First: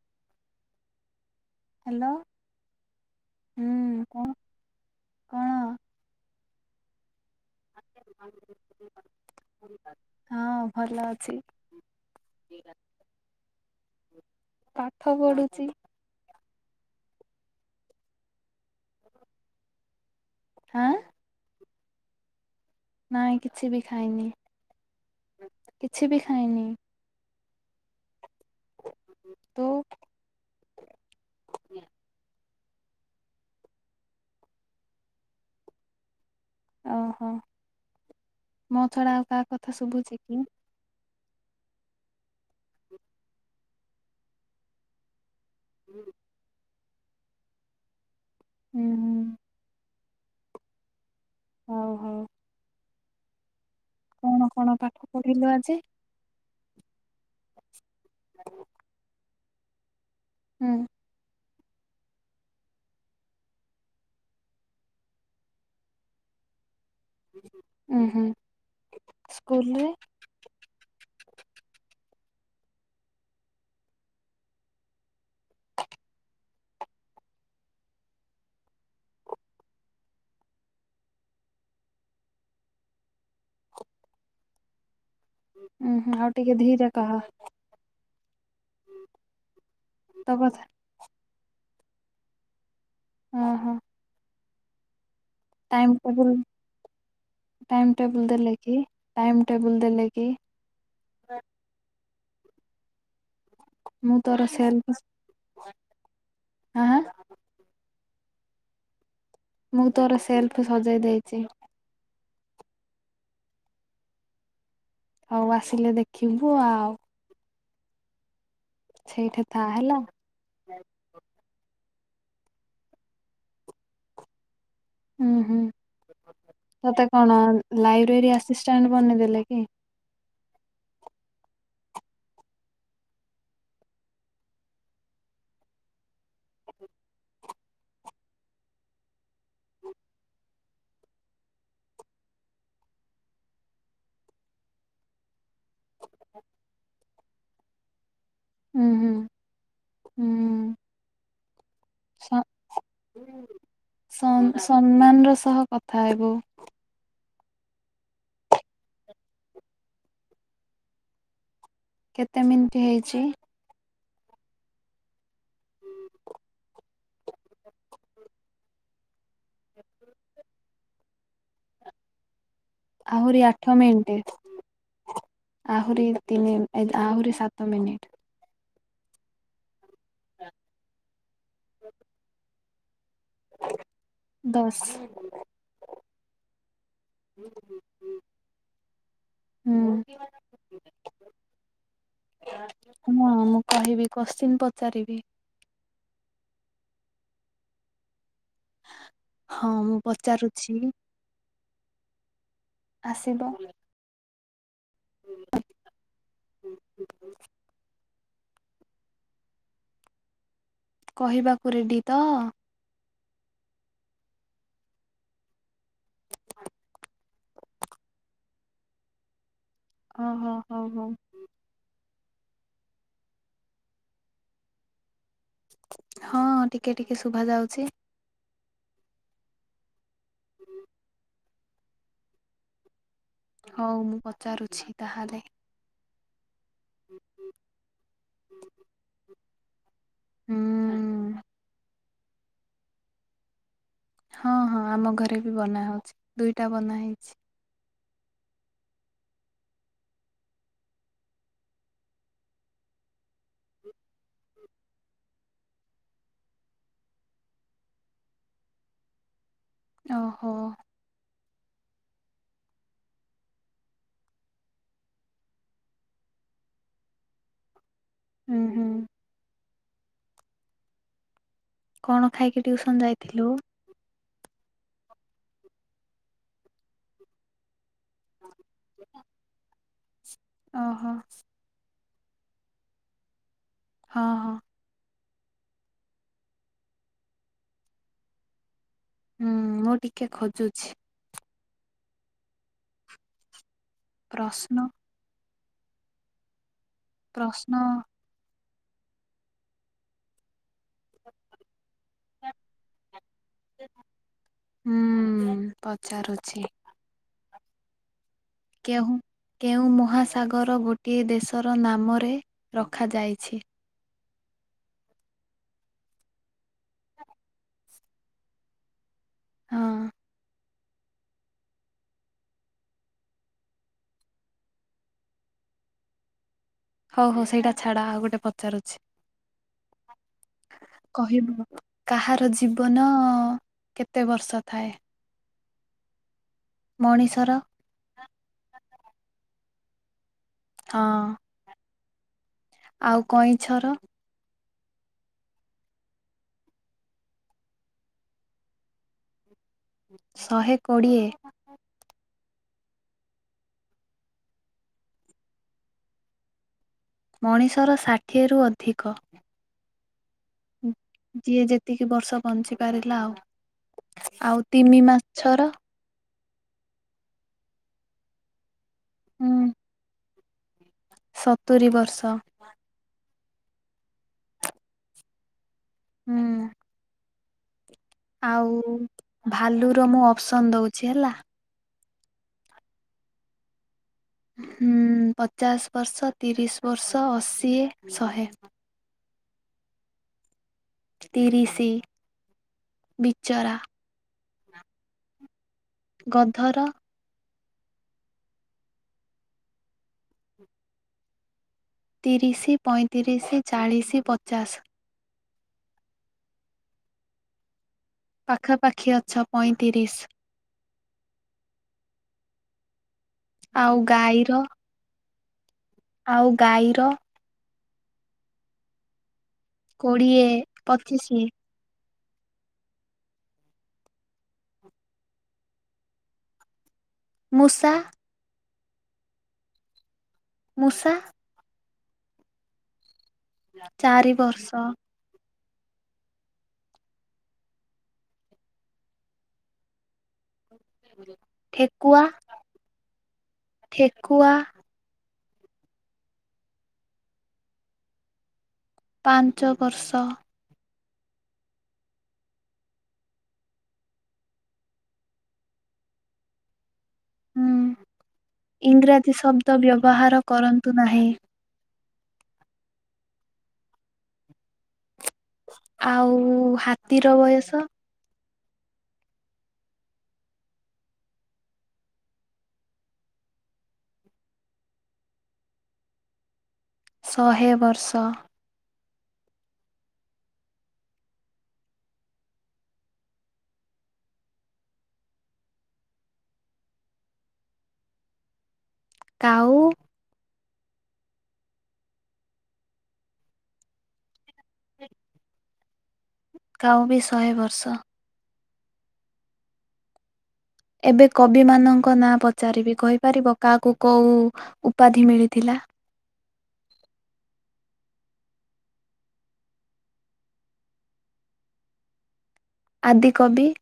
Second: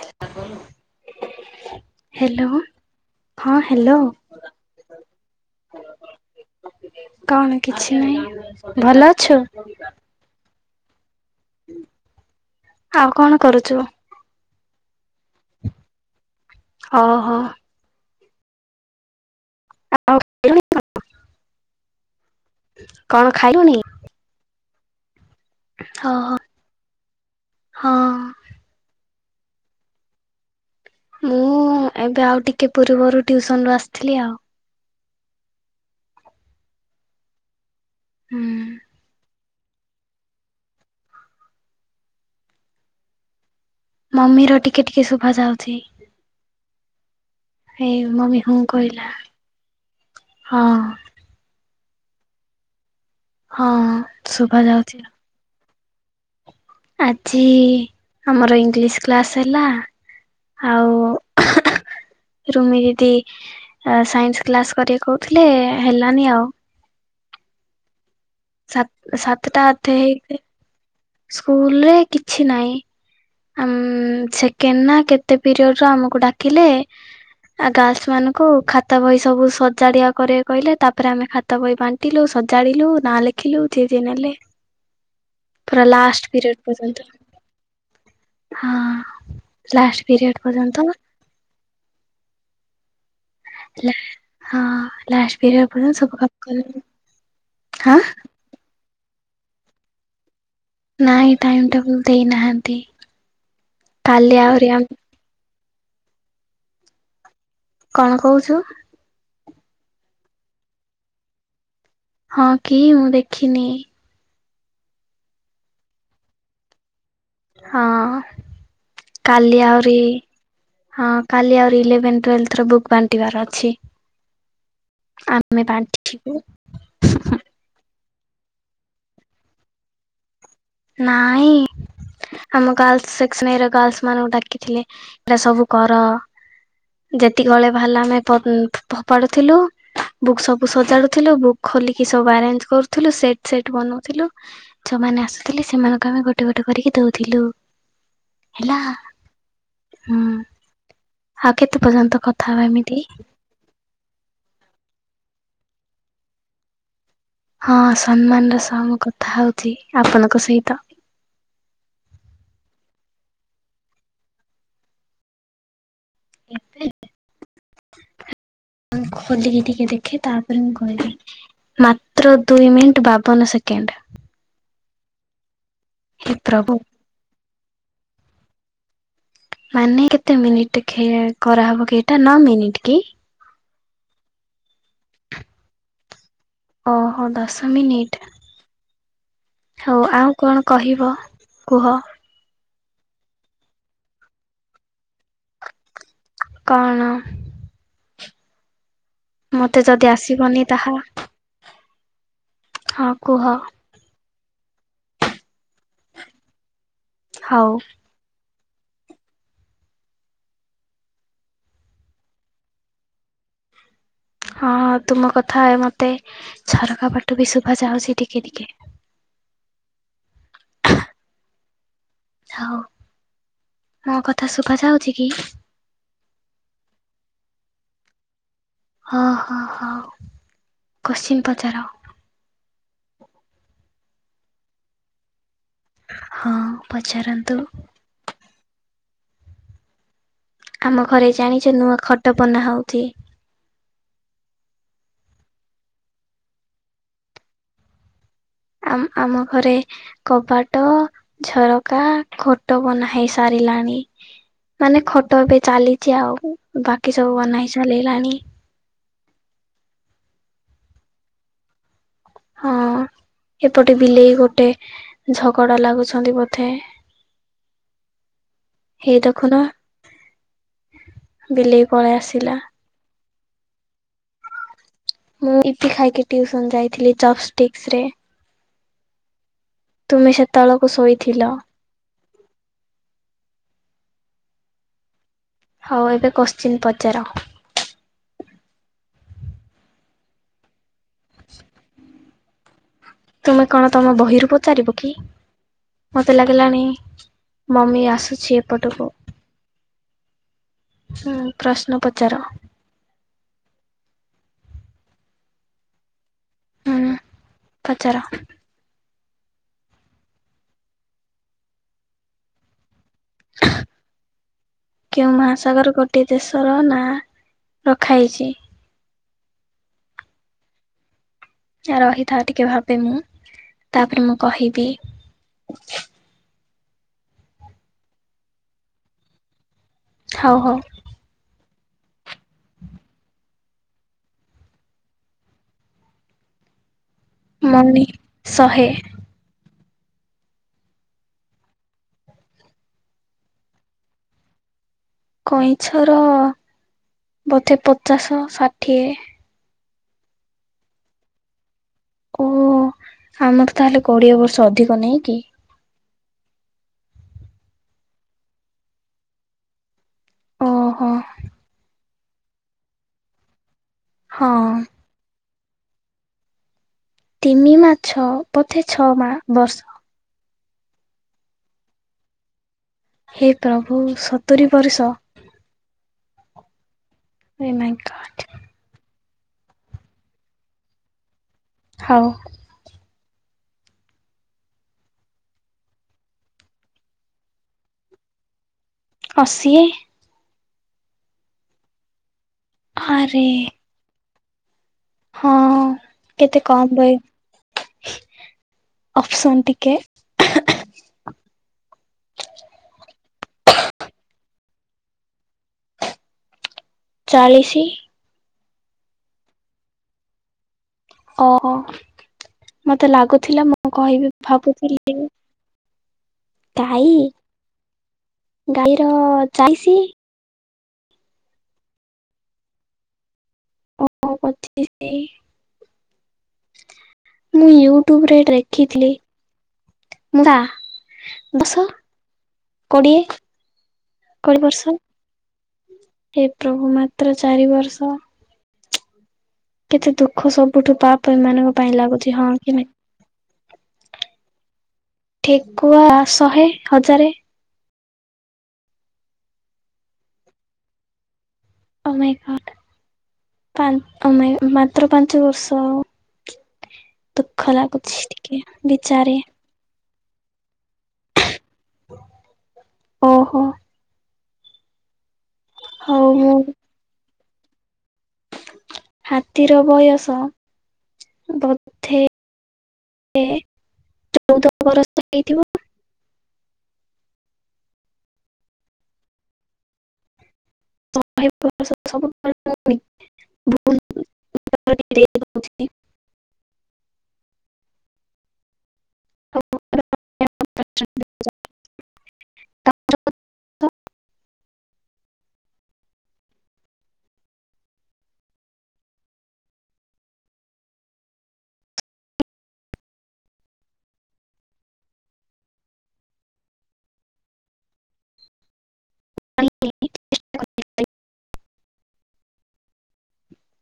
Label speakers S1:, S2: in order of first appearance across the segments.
S1: [inaudible] ଦବନି। ହ୍ୟାଲୋ ହଁ ହ୍ୟାଲୋ।
S2: ହୁଁ କଣ?
S1: କଣ କିଛି ନାଇଁ ଭଲ ଅଚୁ?
S2: ହଁ ଭଲ ଅଛି।
S1: ଆଉ କଣ କରୁଛୁ?
S2: ପାଠ ପଢୁଛି।
S1: ଓହୋ। ଆଉ
S2: ଆଁ।
S1: କଣ
S2: ନାଇଁ କିଛି
S1: ଖାଇଲୁଣି?
S2: ବି ଖାଇନି କିଛି ବି
S1: ଓହୋ
S2: ଖାଇନି।
S1: ହଁ
S2: ତୁ?
S1: ମୁଁ ଏବେ ଆଉ ଟିକେ ପୂର୍ବରୁ ଟିଉସନରୁ ଆସିଥିଲି ଆଉ।
S2: ଅହ
S1: ହୁଁ
S2: ମୋ ଛଡା ଆଉ କାହା କଥା ଶୁଭୁଛି କି?
S1: ମମିର ଟିକେ ଟିକେ ଶୁଭାଯାଉଛି।
S2: [inaudible]
S1: ଏଇ ମମି ହଁ
S2: ହୁଁ
S1: କହିଲା
S2: ହୁଁ
S1: ହଁ
S2: ହଉ ହଉ।
S1: ହଁ
S2: କଣ
S1: ଶୁଭା
S2: କଣ
S1: ଯାଉଛି।
S2: ପାଠ ପଢିଲ ଆଜି?
S1: ଆଜି ଆମର ଇଂଲିଶ କ୍ଲାସ୍ ହେଲା,
S2: ହୁଁ
S1: ଆଉ ରୁମି ଦିଦି ସାଇନ୍ସ କ୍ଲାସ କରିବାକୁ କହୁଥିଲେ ହେଲାନି ଆଉ
S2: ହୁଁ ହୁଁ
S1: ସ ସାତଟା
S2: ସ୍କୁଲରେ
S1: ଅଧେ ହେଇକି ସ୍କୁଲରେ କିଛି ନାହିଁ ଆଁ ମ୍ ସେକେଣ୍ଡ ନା କେତେ ପିରିୟଡରେ ଆମକୁ ଡାକିଲେ ଆ ଗାର୍ଲସ ମାନଙ୍କୁ ଖାତା ବହି ସବୁ ସଜାଡିଆ କରେଇବାକୁ କହିଲେ ତାପରେ ଆମେ ତ ବହି ବାଣ୍ଟିଲୁ, ସଜାଡିଲୁ, ନାଁ ଲେଖିଲୁ ଦିଦି ନେଲେ। ପୁରା
S2: ଉଁ ହୁଁ
S1: ଲାଷ୍ଟ
S2: ଆଉ
S1: ପିରିୟଡ
S2: ଟିକେ ଧୀରେ
S1: ପର୍ଯ୍ୟନ୍ତ
S2: କହ।
S1: ହଁ ଲାଷ୍ଟ
S2: ତୋ
S1: ପିରିୟଡ
S2: କଥା
S1: ପର୍ଯ୍ୟନ୍ତ
S2: ଉଁ ହୁଁ।
S1: ହେଲା, ହଁ ଲାଷ୍ଟ। ପିରିୟଡ
S2: ଟାଇମ୍
S1: ପର୍ଯ୍ୟନ୍ତ ସବୁ
S2: ଟେବୁଲ
S1: କାମ କଲୁ
S2: ଟାଇମ୍
S1: ହାଁ
S2: ଟେବୁଲ ଦେଲେ କି ଟାଇମ୍ ଟେବୁଲ ଦେଲେ କି?
S1: ନାଇଁ ଟାଇମ ଟେବୁଲ ଦେଇନାହାନ୍ତି।
S2: ମୁଁ
S1: କାଲି
S2: ତୋର
S1: ଆହୁରି ଆମ
S2: ସେଲଫ [unintelligible] ଆଁ।
S1: କଣ କହୁଛୁ?
S2: ମୁଁ ତୋର ସେଲ୍ଫ ସଜେଇ ଦେଇଛି।
S1: ହଁ କି ମୁଁ ଦେଖିନି।
S2: ହଉ ଆସିଲେ ଦେଖିବୁ ଆଉ।
S1: ହଁ
S2: ସେଇଠି ଥା
S1: କାଲି
S2: ହେଲା
S1: ଆହୁରି, ହଁ ଖାଲି ଆହୁରି ଇଲେଭେନ ଟୁଏଲଥ୍ ର ବୁକ୍ ବାଣ୍ଟିବାର ଅଛି।
S2: ଉୁଁ ହୁଁ
S1: ଆମେ ବାଣ୍ଟିଥିବୁ
S2: ତତେ କଣ ଲାଇବ୍ରେରୀ ଆସିଷ୍ଟାଣ୍ଟ ବନେଇଦେଲେ କି?
S1: ନାଇଁ ଆମ ଗାର୍ଲ୍ସ ସେକ୍ସନ ଗାର୍ଲ୍ସମାନଙ୍କୁ ଡାକିଥିଲେ ଏରା ସବୁ କର ଯେତିକି ଅଳିହା ବାହାରିଲା ଆମେ ପ ଫୋପାଡୁଥିଲୁ। ବୁକ୍ ସବୁ ସଜାଡୁଥିଲୁ ବୁକ୍ ଖୋଲିକି ସବୁ ଆରେଞ୍ଜ କରୁଥିଲୁ ସେଟ ସେଟ ବନଉଥିଲୁ। ଯୋଉମାନେ ଆସୁଥିଲେ ସେମାନଙ୍କୁ ଆମେ ଗୋଟେ ଗୋଟେ କରିକି ଦଉଥିଲୁ। ହେଲା ହୁଁ
S2: ହୁଁ
S1: ଆଉ କେତେ ପର୍ଯ୍ୟନ୍ତ କଥା ହବା ଏମିତି?
S2: ସ ସମ୍ମାନର ସହ କଥା ହେବୁ।
S1: ହଁ ସମ୍ମାନର ସହ ମୋ କଥା ହଉଛି ଆପଣଙ୍କ ସହିତ।
S2: କେତେ ମିନିଟ୍ ହେଇଛି?
S1: ଏବେ
S2: [inaudible]
S1: ମୁଁ ଖୋଲିକି ଟିକେ ଦେଖେ ତାପରେ ମୁଁ କହିବି ମାତ୍ର ଦୁଇ ମିନିଟ
S2: ଆହୁରି ଆଠ ମିଣ୍ଟି। ଆହୁରି
S1: ହେ
S2: ତିନି ମି
S1: ପ୍ରଭୁ
S2: ଏ ଆହୁରି ସାତ ମିନିଟ୍।
S1: ମାନେ କେତେ ମିନିଟ୍ ଦେଖେ କରାହେବ କି ଏଇଟା ନଅ ମିନିଟ କି?
S2: ଦଶ୍।
S1: ଓହୋ ଦଶ ମିନିଟ୍। ହଉ
S2: ହୁଁ
S1: ଆଉ କଣ କହିବ କୁହ।
S2: ହଁ ମୁଁ କହିବି କୋଶ୍ଚେନ ପଚାରିବି।
S1: କଣ?
S2: ହଁ
S1: ମତେ
S2: ମୁଁ
S1: ଯଦି ଆସିବନି
S2: ପଚାରୁଛି
S1: ତାହା। ହଁ କୁହ।
S2: ହୁଁ।
S1: ହଉ।
S2: କହିବାକୁ ରେଡ଼ି ତ?
S1: ହଁଁ ତୁମ କଥା ମତେ ଝରକା ପଟେ ବି ଶୁଭା ଯାଉଚି ଟିକେ ଟିକେ।
S2: ଓହୋ ହଁ ହଁ।
S1: ହଉ ମୋ କଥା ଶୁଭା ଯାଉଛି କି?
S2: ହଁ ଟିକେ ଟିକେ ଶୁଭା ଯାଉଛି।
S1: ଓହୋ ହୋଉ କୋଶ୍ଚେନ ପଚାର।
S2: ହଉ ମୁଁ ପଚାରୁଛି ତାହେଲେ।
S1: ହଁ ପଚାରନ୍ତୁ।
S2: ହୁଁ।
S1: ଆମ ଘରେ ଜାଣିଛ ନୂଆ ଖଟ ବନା ହଉଛି।
S2: ହଁ ହଁ ଆମ ଘରେ ବି ବନା ହଉଛି, ଦୁଇଟା ବନା ହେଇଛି।
S1: ଆ ଆମ ଘରେ କବାଟ, ଝରକା, ଖଟ ବନା ହେଇ ସାରିଲାଣି। ମାନେ ଖଟ ଏବେ ଚାଲିଛି ଆଉ। ବାକି ସବୁ ବନା ହେଇସାଇଲାଣି।
S2: ଓହୋ।
S1: ହଁ ଏପଟେ ବିଲେଇ ଗୋଟେ ଝଗଡା ଲାଗୁଛନ୍ତି ବୋଧେ।
S2: ଉଁ ହୁଁ।
S1: ହେଇ ଦେଖୁନ ବିଲେଇ ପଳେଇ
S2: କଣ
S1: ଆସିଲା
S2: ଖାଇକି ଟିଉସନ୍ ଯାଇଥିଲୁ?
S1: ମୁଁ ଇପି ଖାଇକି ଟ୍ୟୁସନ ଯାଇଥିଲି ଚପ୍ ଷ୍ଟିକସ୍ ରେ।
S2: [unintelligible]
S1: ତୁମେ ସେତେବେଳକୁ
S2: ଓହୋ
S1: ଶୋଇଥିଲ।
S2: ହଁ ହଁ।
S1: ହଉ ଏବେ କୋଶ୍ଚିନ ପଚାର।
S2: ହୁଁ ମୁଁ ଟିକେ ଖୋଜୁଛି।
S1: ତୁମେ କଣ ତମ ବହିରୁ
S2: ପ୍ରଶ୍ନ
S1: ପଚାରିବ କି? ମତେ ଲାଗିଲାଣି
S2: ପ୍ରଶ୍ନ
S1: ମମି ଆସୁଛି ଏପଟକୁ। ହୁଁ ପ୍ରଶ୍ନ ପଚାର।
S2: ହୁଁ ପଚାରୁଛି।
S1: ହୁଁ ପଚାର।
S2: କେହୁଁ କେଉଁ ମହାସାଗର ଗୋଟିଏ ଦେଶର ନାମରେ ରଖାଯାଇଛି?
S1: କେଉଁ ମହାସାଗର ଗୋଟେ ଦେଶର ନାଁ ରଖା ହେଇଛି?
S2: ହଁ।
S1: ରହିଥା ଟିକେ ଭାବେ ମୁଁ ତାପରେ ମୁଁ କହିବି।
S2: ହଉ ହଉ ସେଇଟା ଛାଡ ଆଉ ଗୋଟେ ପଚାରୁଛି।
S1: ହଉ ହଉ।
S2: କହିବୁ କାହାର ଜୀବନ କେତେ ବର୍ଷ ଥାଏ? ମଣିଷର
S1: ମନି ଶହେ।
S2: ହଁ। ଆଉ କଇଁଛର?
S1: କଇଁଛର ବଧେ ପଚାଶ ଷାଠିଏ।
S2: ଶହେ କୋଡ଼ିଏ।
S1: ଓ ଆମର ତାହେଲେ କୋଡିଏ ବର୍ଷ ଅଧିକ ନାଇଁ କି?
S2: ମଣିଷର ଷାଠିଏରୁୁ ଅଧିକ।
S1: ଓହୋ
S2: ଯିଏ ଯେତିକି ବର୍ଷ ବଞ୍ଚି ପାରିଲା ଆଉ
S1: ହଁ
S2: ଆଉ ତିନି ମା ଛର।
S1: ତିମି ମାଛ ବୋଧେ ଛଅ ମା ବର୍ଷ।
S2: ସତୁୁରୀ ବର୍ଷ।
S1: ହେ ପ୍ରଭୁ ସତୁୁରି ବର୍ଷ।
S2: ହୁଁ।
S1: ଏ ମାଇଁ ଗଡ଼।
S2: ଆଉ ଭାଲୁ ର ମୁଁ ଅପସନ୍ ଦଉଛି ହେଲା।
S1: ହଉ।
S2: ହୁଁ ପଚାଶ ବର୍ଷ ତିରିଶ୍ ବର୍ଷ ଅଶୀ ଶହେ?
S1: ଅଶୀ।
S2: ତିରିଶି
S1: ଆରେ
S2: ବିଚରା।
S1: ହଁ କେତେ
S2: ଗଧର
S1: କମ୍ ଭାଇ ଅପସନ୍ ଟିକେ?
S2: ତିରିଶି ପଇଁତିରିଶି ଚାଳିଶି ପଚାଶ୍।
S1: ଚାଳିଶି।
S2: ପାଖାପାଖି ଅଛ ପଇଁତିରିଶି।
S1: ଓ ମତେ ଲାଗୁଥିଲା ମୁଁ
S2: ଆଉ
S1: କହିବି
S2: ଗାଈର
S1: ଭାବୁଥିଲି।
S2: ଆଉ ଗାଈର
S1: ଗାଈ ଗାଈର ଚାଳିଶି
S2: କୋଡିଏ ପଚିଶି।
S1: ଓ ପଚିଶି। ମୁଁ
S2: ମୂଷା
S1: ୟୁଟ୍ୟୁବ୍ ରେ ଦେଖିଥିଲି ମୁଁତା
S2: ମୂଷା।
S1: ବଶ କୋଡ଼ିଏ କୋଡ଼ିଏ ବର୍ଷ। ହେ ପ୍ରଭୁ ମାତ୍ର ଚାରି ବର୍ଷ। କେତେ ଦୁଃଖ ସବୁଠୁ ବାପ ଏମାନଙ୍କ ପାଇଁ
S2: ଠେକୁଆ
S1: ଲାଗୁଛି ହଁ କି ନାଇଁ?
S2: ଠେକୁଆ।
S1: ଠେକୁଆ ଶହେ ହଜାରେ।
S2: ପାଞ୍ଚ ବର୍ଷ।
S1: ଓ ମାଇଁ ଗଡ। ପା ଓ ମାଇଁ ମାତ୍ର ପାଞ୍ଚ ବର୍ଷ। ଦୁଃଖ ଲାଗୁଛି ଟିକେ ବିଚାରି।
S2: ତ ବ୍ୟବହାର କରନ୍ତୁ ନାହିଁ।
S1: ଓହୋ। ହଉ
S2: ଆଉ
S1: ମୁଁ
S2: ହାତୀର ବୟସ।
S1: ହାତୀର ବୟସ ବଧେ। ଚଉଦ ବର୍ଷ ହେଇଥିବ।
S2: ଶହେ ବର୍ଷ।
S1: ବୁ ଭ [unintelligible] ଆଉ
S2: କାଉ।
S1: [inaudible]
S2: କାଉ ବି ଶହେ ବର୍ଷ। ଏବେ କବି ମାନଙ୍କ ନାଁ ପଚାରିବି କହିପାରିବ କାହାକୁ କୋଉ ଉପାଧି ମିଳିଥିଲା।
S1: [inaudible]
S2: ଆଦିକବି।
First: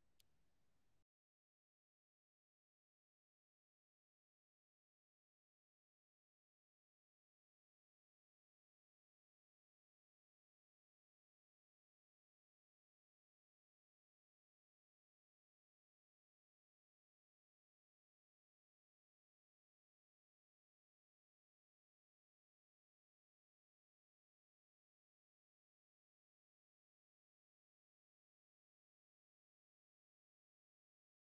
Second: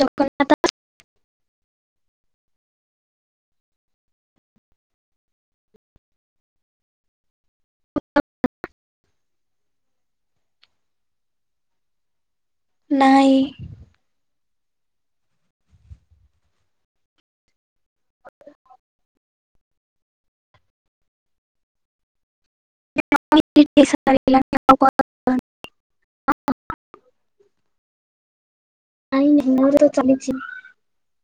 S1: ଦଖଲ। ନାଇଁ। ଆ। [inaudible] ନାଇଁ ଇଁ ମୁୋର ତ ଚାଲିଛି।